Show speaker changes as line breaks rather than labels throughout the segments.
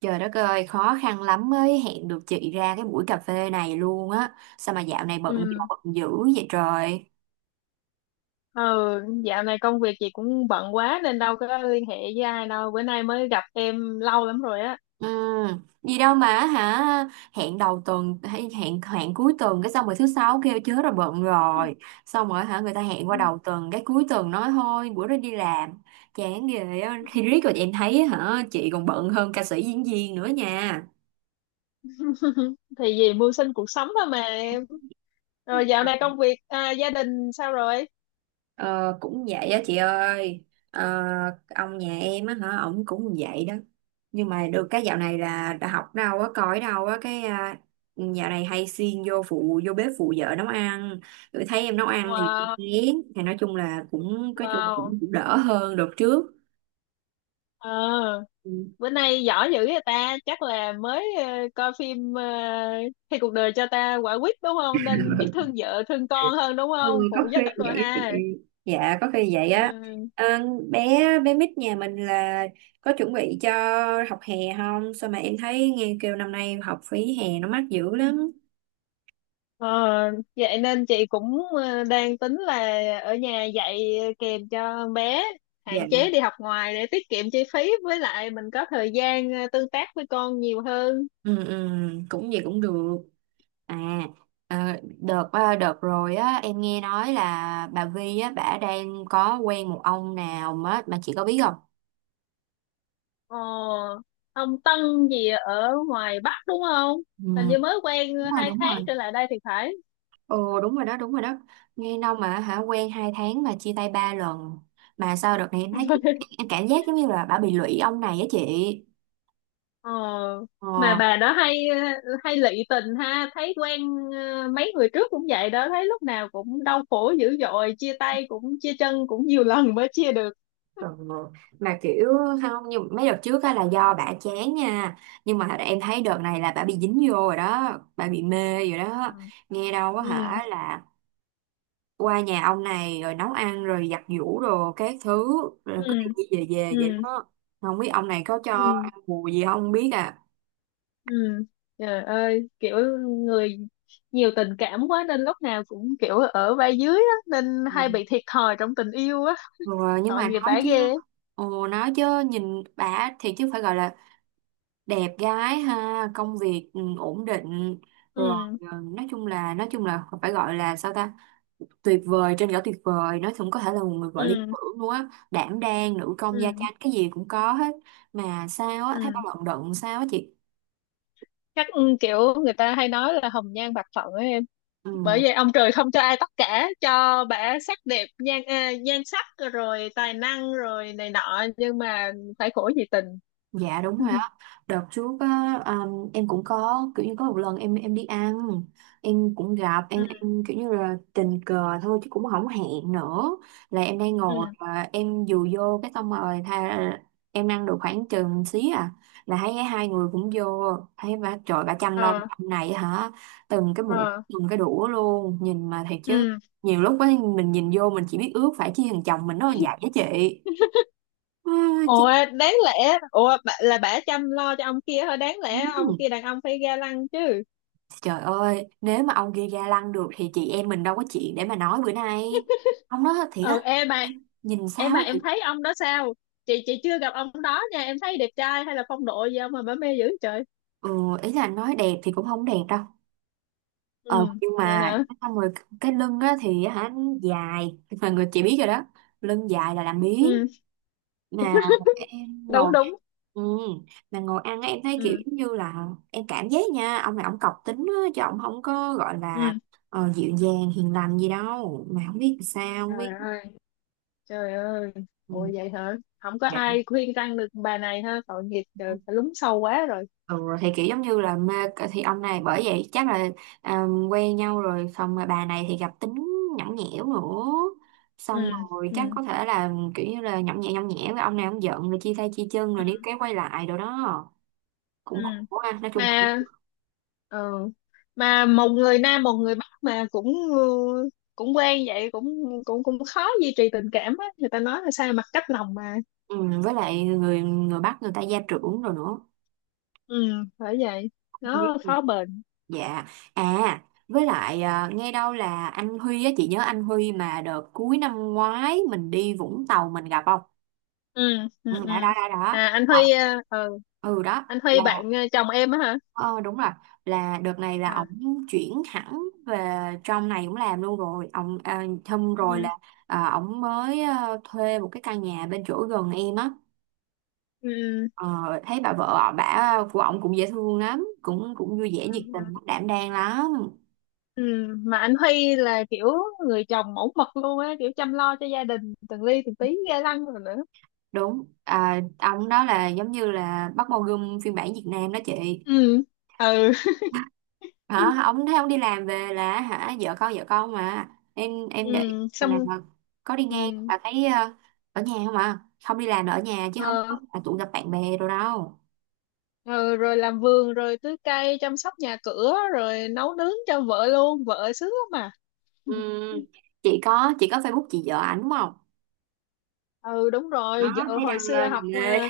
Trời đất ơi, khó khăn lắm mới hẹn được chị ra cái buổi cà phê này luôn á. Sao mà dạo này bận
Ừ.
bận dữ vậy trời?
Ừ, dạo này công việc chị cũng bận quá nên đâu có liên hệ với ai đâu. Bữa nay mới gặp em lâu lắm rồi á.
Ừ, gì đâu mà hả? Hẹn đầu tuần hay hẹn hẹn cuối tuần cái xong rồi thứ sáu kêu chớ rồi bận rồi. Xong rồi hả người ta hẹn qua đầu tuần cái cuối tuần nói thôi bữa đó đi làm. Chán ghê á. Thì riết rồi em thấy hả chị còn bận hơn ca sĩ diễn viên nữa nha.
Thì vì mưu sinh cuộc sống thôi mà em. Rồi dạo này công việc gia đình sao rồi?
Ờ, Cũng vậy á chị ơi. Ờ, ông nhà em á hả ổng cũng vậy đó, nhưng mà được cái dạo này là đã học đâu á coi đâu á cái dạo này hay xuyên vô phụ vô bếp phụ vợ nấu ăn, rồi thấy em nấu ăn thì cũng
Wow,
ngán thì nói chung là cũng có chung là
wow.
cũng đỡ hơn đợt trước.
Ờ,
Ừ.
Bữa nay giỏi dữ vậy ta, chắc là mới coi phim Khi cuộc đời cho ta quả quýt đúng không? Nên biết thương vợ, thương con hơn đúng
Ừ,
không?
có
Phụ
khi
giúp rồi
vậy á chị.
ha.
Dạ có khi vậy á.
Ừ.
Ờ, Bé bé mít nhà mình là có chuẩn bị cho học hè không, sao mà em thấy nghe kêu năm nay học phí hè nó mắc dữ lắm.
Ờ, Vậy nên chị cũng đang tính là ở nhà dạy kèm cho bé,
Dạ.
hạn chế đi học ngoài để tiết kiệm chi phí, với lại mình có thời gian tương tác với con nhiều hơn.
Ừ, ừ, cũng vậy cũng được. à ờ, Đợt đợt rồi á em nghe nói là bà Vi á bả đang có quen một ông nào mà chị có biết không?
Ờ, ông Tân gì ở ngoài Bắc đúng không?
Ừ,
Hình như mới quen
đúng rồi
hai
đúng
tháng
rồi.
trở lại đây thì phải.
Ồ đúng rồi đó đúng rồi đó, nghe đâu mà hả quen 2 tháng mà chia tay 3 lần, mà sao đợt này em thấy em cảm giác giống như là bà bị lụy ông này á chị.
Ờ, mà
Ờ.
bà đó hay hay lị tình ha, thấy quen mấy người trước cũng vậy đó, thấy lúc nào cũng đau khổ dữ dội, chia tay cũng chia chân cũng nhiều lần mới chia được.
Ừ. Mà kiểu không, nhưng mấy đợt trước á là do bà chán nha, nhưng mà em thấy đợt này là bà bị dính vô rồi đó, bà bị mê rồi
Ừ.
đó. Nghe đâu á
Ừ.
hả là qua nhà ông này rồi nấu ăn rồi giặt giũ rồi các thứ, rồi cứ
Ừ.
đi về về vậy
Ừ.
đó, không biết ông này có cho
Ừ.
ăn bù gì không biết à.
Ừ. Trời ơi, kiểu người nhiều tình cảm quá nên lúc nào cũng kiểu ở vai dưới á, nên
Ừ.
hay bị thiệt thòi trong tình yêu á,
Rồi nhưng
tội
mà
nghiệp
nói
bả
chứ.
ghê.
Ồ nói chứ, nhìn bà thì chứ phải gọi là đẹp gái ha, công việc ổn định rồi,
Ừ.
nói chung là phải gọi là sao ta, tuyệt vời trên cả tuyệt vời, nói chung có thể là một người vợ lý
Ừ.
tưởng luôn á, đảm đang nữ công gia
Ừ.
chánh cái gì cũng có hết, mà sao á thấy bà
Ừ.
lận đận sao á chị?
Chắc kiểu người ta hay nói là hồng nhan bạc phận ấy em, bởi
Ừ.
vậy ông trời không cho ai tất cả, cho bả sắc đẹp nhan sắc rồi tài năng rồi này nọ nhưng mà phải khổ vì tình.
Dạ đúng rồi á. Đợt trước á, em cũng có kiểu như có một lần em đi ăn, em cũng gặp em
Ừ.
em kiểu như là tình cờ thôi chứ cũng không hẹn nữa. Là em đang ngồi
Ừ.
và em dù vô cái xong rồi tha, em ăn được khoảng chừng xí à, là thấy hai người cũng vô, thấy bà trời bà chăm lo
Ờ.
ông này hả, từng cái muỗng
Ờ.
từng cái đũa luôn, nhìn mà thiệt chứ
Ừ.
nhiều lúc ấy mình nhìn vô mình chỉ biết ước phải chi thằng chồng mình nó là vậy á chị. à,
Ủa, đáng lẽ là bả chăm lo cho ông kia thôi, đáng lẽ ông kia
Chán.
đàn ông phải ga lăng chứ.
Trời ơi, nếu mà ông kia ga lăng được thì chị em mình đâu có chuyện để mà nói bữa nay. Ông nói thiệt
Ừ,
á,
em mà
em nhìn
em
sao
mà
á
em
chị.
thấy ông đó sao. Chị chưa gặp ông đó nha, em thấy đẹp trai hay là phong độ gì không mà bả mê dữ trời.
Ừ, ý là nói đẹp thì cũng không đẹp đâu. Ờ,
Ừ,
nhưng
vậy
mà
hả?
xong rồi cái lưng á thì hả dài, mà người chị biết rồi đó. Lưng dài là làm biếng.
Ừ,
Mà em
đúng
ngồi
đúng.
ừ, mà ngồi ăn á, em thấy kiểu
Ừ.
giống như là em cảm giác nha, ông này ông cọc tính á, chứ ông không có gọi
Ừ.
là dịu dàng hiền lành gì đâu. Mà không biết sao, không
Trời
biết.
ơi. Trời ơi.
Ừ,
Ủa, vậy hả? Không có
dạ.
ai khuyên răn được bà này ha, tội nghiệp, trời phải lún sâu quá rồi.
Ừ, thì kiểu giống như là mê thì ông này bởi vậy chắc là à, quen nhau rồi xong rồi bà này thì gặp tính nhõng nhẽo nữa,
Ừ.
xong rồi
Ừ.
chắc có thể là kiểu như là nhõng nhẽo với ông này, ông giận rồi chia tay chia chân rồi đi cái quay lại rồi đó,
Ừ.
cũng khổ ha nói chung cũng
Mà ờ, mà một người Nam một người Bắc mà cũng ừ, cũng quen vậy cũng cũng cũng khó duy trì tình cảm á, người ta nói là sao mặt cách lòng mà.
ừ, với lại người người Bắc người ta gia trưởng rồi nữa.
Ừ, phải vậy,
Không biết
nó
gì.
khó bền.
Dạ. À với lại nghe đâu là anh Huy á, chị nhớ anh Huy mà đợt cuối năm ngoái mình đi Vũng Tàu mình gặp không?
Ừ. Ừ.
Ừ,
Ừ.
đã.
À, anh
Ờ,
Huy ờ ờ,
ừ đó
anh Huy
là
bạn chồng em á hả?
ờ, đúng rồi, là đợt này là
À.
ổng chuyển hẳn về trong này cũng làm luôn rồi, ổng thâm rồi
Ừ.
là ổng mới thuê một cái căn nhà bên chỗ gần em á.
Ừ.
Ờ, Thấy bà vợ bà của ổng cũng dễ thương lắm, cũng cũng vui vẻ
Ừ.
nhiệt
Ừ.
tình đảm đang lắm.
Ừ. Mà anh Huy là kiểu người chồng mẫu mực luôn á, kiểu chăm lo cho gia đình từng ly từng tí, ghê lăng rồi nữa.
Đúng ông đó là giống như là Park Bo Gum phiên bản Việt Nam đó chị,
Ừ. Ừ.
hả ông thấy ông đi làm về là hả vợ con mà, em để ý
Ừ,
lần nào
xong
mà có đi
ừ,
ngang là thấy ở nhà không à, không đi làm là ở nhà chứ không
ờ,
có là tụ gặp bạn bè rồi đâu.
ờ, rồi làm vườn rồi tưới cây chăm sóc nhà cửa rồi nấu nướng cho vợ luôn, vợ sướng lắm mà.
Ừ, chị có Facebook chị vợ ảnh đúng không?
Ừ, đúng
Đó
rồi, vợ
thấy
hồi
đăng
xưa
lên là
học
mê.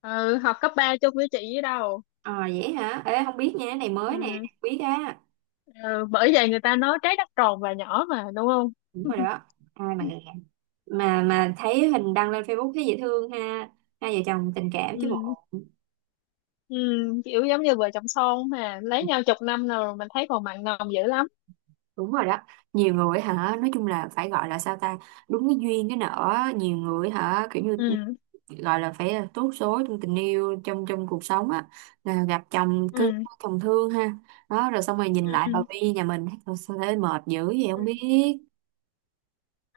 ờ, ừ, học cấp 3 chung với chị với đâu.
Ờ vậy hả, ê không biết nha, cái này mới nè,
Ừ.
không biết á.
Ừ. Bởi vậy người ta nói trái đất tròn và nhỏ mà đúng không.
Đúng rồi đó. Ai mà thấy hình đăng lên Facebook thấy dễ thương ha, hai vợ chồng tình cảm chứ
Ừ.
bộ.
Ừ. Kiểu giống như vợ chồng son mà lấy nhau chục năm rồi mình thấy còn mặn nồng dữ lắm.
Đúng rồi đó, nhiều người hả nói chung là phải gọi là sao ta, đúng cái duyên cái nợ, nhiều người hả kiểu như
Ừ.
gọi là phải là tốt số trong tình yêu trong trong cuộc sống á, là gặp chồng cưng
Ừ.
chồng thương ha, đó rồi xong rồi nhìn lại bà
Ừ.
Vi nhà mình "Thôi sao thấy mệt dữ vậy
Ừ.
không biết".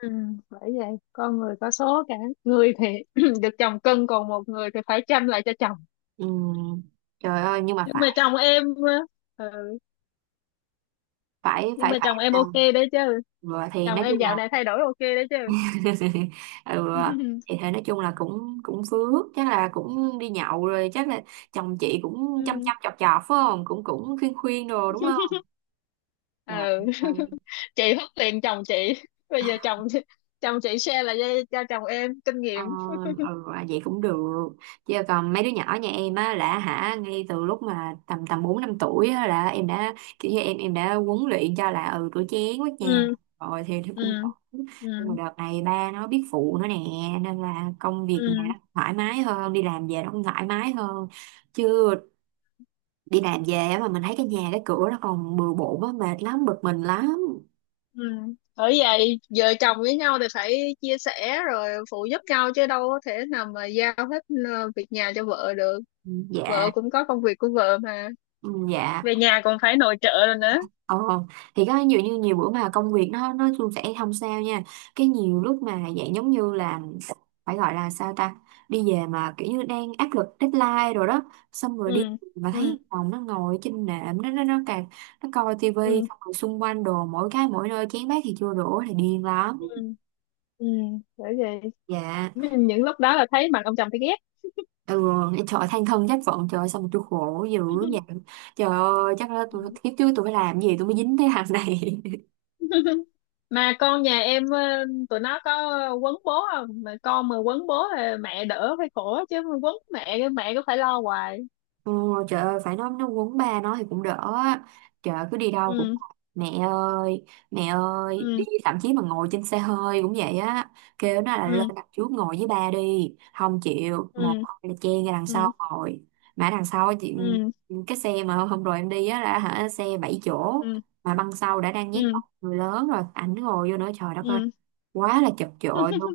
Ừ, bởi vậy con người có số cả, người thì được chồng cưng còn một người thì phải chăm lại cho chồng.
Ừm, Trời ơi nhưng mà
nhưng mà
phải
chồng em ờ, ừ,
phải
nhưng
phải
mà
phải
chồng em
nào
ok đấy chứ,
rồi thì
chồng
nói
em
chung
dạo
là
này thay đổi ok đấy chứ.
ừ, thì thế nói chung là cũng cũng phước, chắc là cũng đi nhậu rồi, chắc là chồng chị cũng
Ừ.
chăm
Ừ.
chăm chọc chọc phải không, cũng cũng khuyên khuyên đồ đúng không? Dạ ok.
Chị hất liền chồng chị, bây giờ chồng chồng chị share là cho chồng em kinh
Ờ,
nghiệm.
Vậy cũng được, chứ còn mấy đứa nhỏ nhà em á là hả ngay từ lúc mà tầm tầm 4-5 tuổi á, là em đã kiểu như em đã huấn luyện cho là ừ rửa chén quét nhà
Ừ.
rồi thì nó
Ừ.
cũng ổn.
Ừ.
Nhưng mà đợt này ba nó biết phụ nữa nè, nên là công việc nhà nó
Ừ.
thoải mái hơn, đi làm về nó cũng thoải mái hơn, chứ đi làm về á mà mình thấy cái nhà cái cửa nó còn bừa bộn á mệt lắm bực mình lắm.
Ừ. Bởi vậy vợ chồng với nhau thì phải chia sẻ rồi phụ giúp nhau chứ đâu có thể nào mà giao hết việc nhà cho vợ được,
Ừ, dạ.
vợ cũng có công việc của vợ mà,
Ừ, dạ.
về nhà còn phải nội trợ rồi nữa.
Ờ, thì có nhiều như nhiều bữa mà công việc nó suôn sẻ không sao nha, cái nhiều lúc mà dạng giống như là phải gọi là sao ta, đi về mà kiểu như đang áp lực deadline rồi đó, xong rồi
Ừ.
đi mà
Ừ.
thấy phòng nó ngồi trên nệm nó càng nó coi tivi
Ừ.
xong rồi xung quanh đồ mỗi cái mỗi nơi chén bát thì chưa đổ thì điên
Ừ.
lắm.
Ừ, bởi vậy
Dạ.
những lúc đó là thấy mặt ông chồng thấy ghét.
Ừ. Trời ơi, than thân trách phận, trời ơi, sao mà tôi khổ dữ vậy, trời ơi chắc là
Ừ.
tôi kiếp trước tôi phải làm gì tôi mới dính cái hàng này.
Mà con nhà em tụi nó có quấn bố không, mà con mà quấn bố là mẹ đỡ phải khổ, chứ mà quấn mẹ cái mẹ cứ phải lo hoài.
Ồ, trời ơi phải nói nó quấn ba nó thì cũng đỡ á. Trời ơi, cứ đi đâu cũng
Ừ.
mẹ ơi mẹ ơi đi,
Ừ.
thậm chí mà ngồi trên xe hơi cũng vậy á, kêu nó là lên
Ừ.
đặt trước ngồi với ba đi không chịu, một
Ừ.
là chen ra đằng
Ừ.
sau ngồi, mà đằng sau chị
Ừ.
cái xe mà hôm hôm rồi em đi á là hả xe 7 chỗ
Ừ.
mà băng sau đã đang nhét
Ừ.
người lớn rồi ảnh ngồi vô nữa trời đất ơi
Ừ.
quá là chật chội luôn.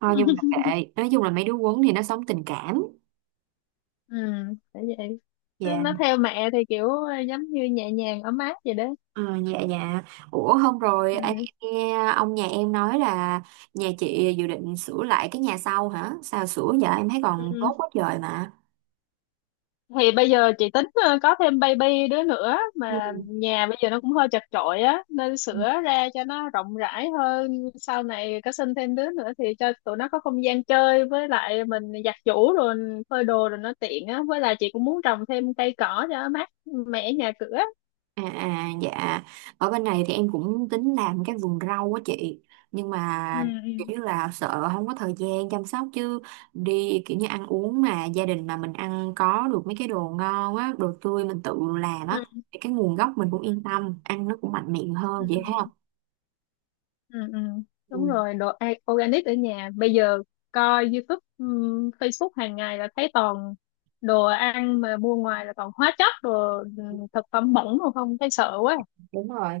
Thôi nhưng mà kệ, nói chung là mấy đứa quấn thì nó sống tình cảm.
Ừ, phải vậy, nó,
Dạ.
nó theo mẹ thì kiểu giống như nhẹ nhàng ấm áp vậy đó.
Ờ, dạ dạ. Ủa hôm rồi anh
Ừ.
nghe ông nhà em nói là nhà chị dự định sửa lại cái nhà sau hả, sao sửa giờ em thấy
Ừ.
còn tốt quá trời mà.
Thì bây giờ chị tính có thêm baby đứa nữa
Ừ.
mà nhà bây giờ nó cũng hơi chật chội á nên sửa ra cho nó rộng rãi hơn, sau này có sinh thêm đứa nữa thì cho tụi nó có không gian chơi, với lại mình giặt giũ rồi phơi đồ rồi nó tiện á, với lại chị cũng muốn trồng thêm cây cỏ cho mát mẻ nhà cửa.
Dạ. Ở bên này thì em cũng tính làm cái vườn rau á chị, nhưng
Ừ.
mà kiểu như là sợ không có thời gian chăm sóc, chứ đi kiểu như ăn uống mà gia đình mà mình ăn có được mấy cái đồ ngon á đồ tươi mình tự làm á
Ừ.
thì cái nguồn gốc mình cũng yên tâm, ăn nó cũng mạnh miệng
Ừ.
hơn vậy thấy không.
Ừ. Ừ.
Ừ.
Đúng rồi, đồ organic ở nhà. Bây giờ coi YouTube, Facebook hàng ngày là thấy toàn đồ ăn mà mua ngoài là toàn hóa chất, đồ thực phẩm bẩn mà không thấy sợ quá.
Đúng rồi,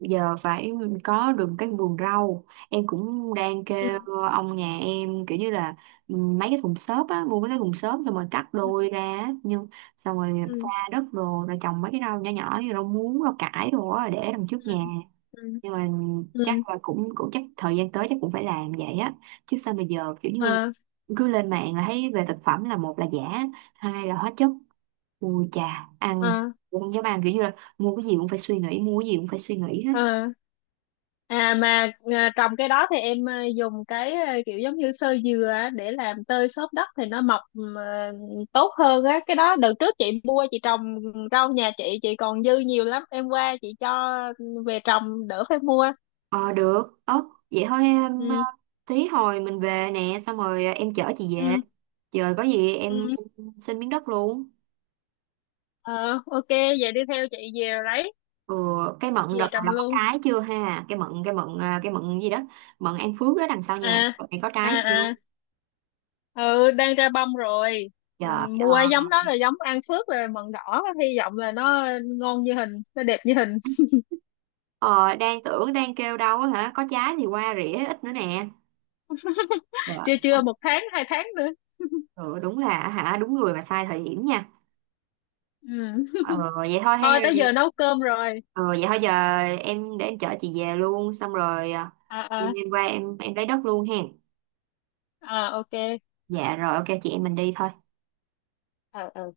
giờ phải có được cái vườn rau. Em cũng đang
Ừ.
kêu ông nhà em kiểu như là mấy cái thùng xốp á, mua mấy cái thùng xốp xong rồi cắt
Ừ.
đôi ra á, nhưng xong rồi pha
Ừ.
đất đồ rồi trồng mấy cái rau nhỏ nhỏ như rau muống rau cải đồ á để đằng trước
Ừ.
nhà,
Ừ.
nhưng mà
Ừ.
chắc là cũng cũng chắc thời gian tới chắc cũng phải làm vậy á, chứ sao bây giờ kiểu như
À.
cứ lên mạng là thấy về thực phẩm là một là giả, hai là hóa chất, ui chà ăn thì
À.
cũng không dám ăn, kiểu như là mua cái gì cũng phải suy nghĩ, mua cái gì cũng phải suy nghĩ hết.
À. À mà trồng cái đó thì em dùng cái kiểu giống như xơ dừa á, để làm tơi xốp đất thì nó mọc à, tốt hơn á. Cái đó đợt trước chị mua chị trồng rau, nhà chị còn dư nhiều lắm. Em qua chị cho về trồng đỡ phải mua.
Ờ được ớ, vậy thôi em
Ừ.
tí hồi mình về nè xong rồi em chở chị về,
Ừ.
trời có gì
Ừ.
em xin miếng đất luôn.
Ờ, ok, vậy đi theo chị về lấy
Ừ, cái mận đợt
về
này
trồng
là có
luôn.
trái chưa ha, cái mận gì đó, mận An Phước ở đằng sau nhà
À.
đợt này có
À.
trái
À.
chưa,
Ừ, đang ra bông rồi. Ừ,
trời
mua giống đó là giống An Phước rồi, mận đỏ, hy vọng là nó ngon như hình, nó đẹp như hình.
ờ, đang tưởng đang kêu đâu á hả có trái thì qua rỉa ít nữa nè
Chưa,
trời.
chưa, 1 tháng 2 tháng nữa.
Ừ, đúng là hả đúng người mà sai thời điểm nha.
Ừ.
Ờ, Vậy thôi hay
Thôi
là
tới giờ nấu cơm rồi.
Ờ, vậy thôi giờ em để em chở chị về luôn xong rồi
À.
đêm
À.
đêm qua em lấy đất luôn hen.
À. Ok.
Dạ rồi ok chị em mình đi thôi.
Ờ. Ờ.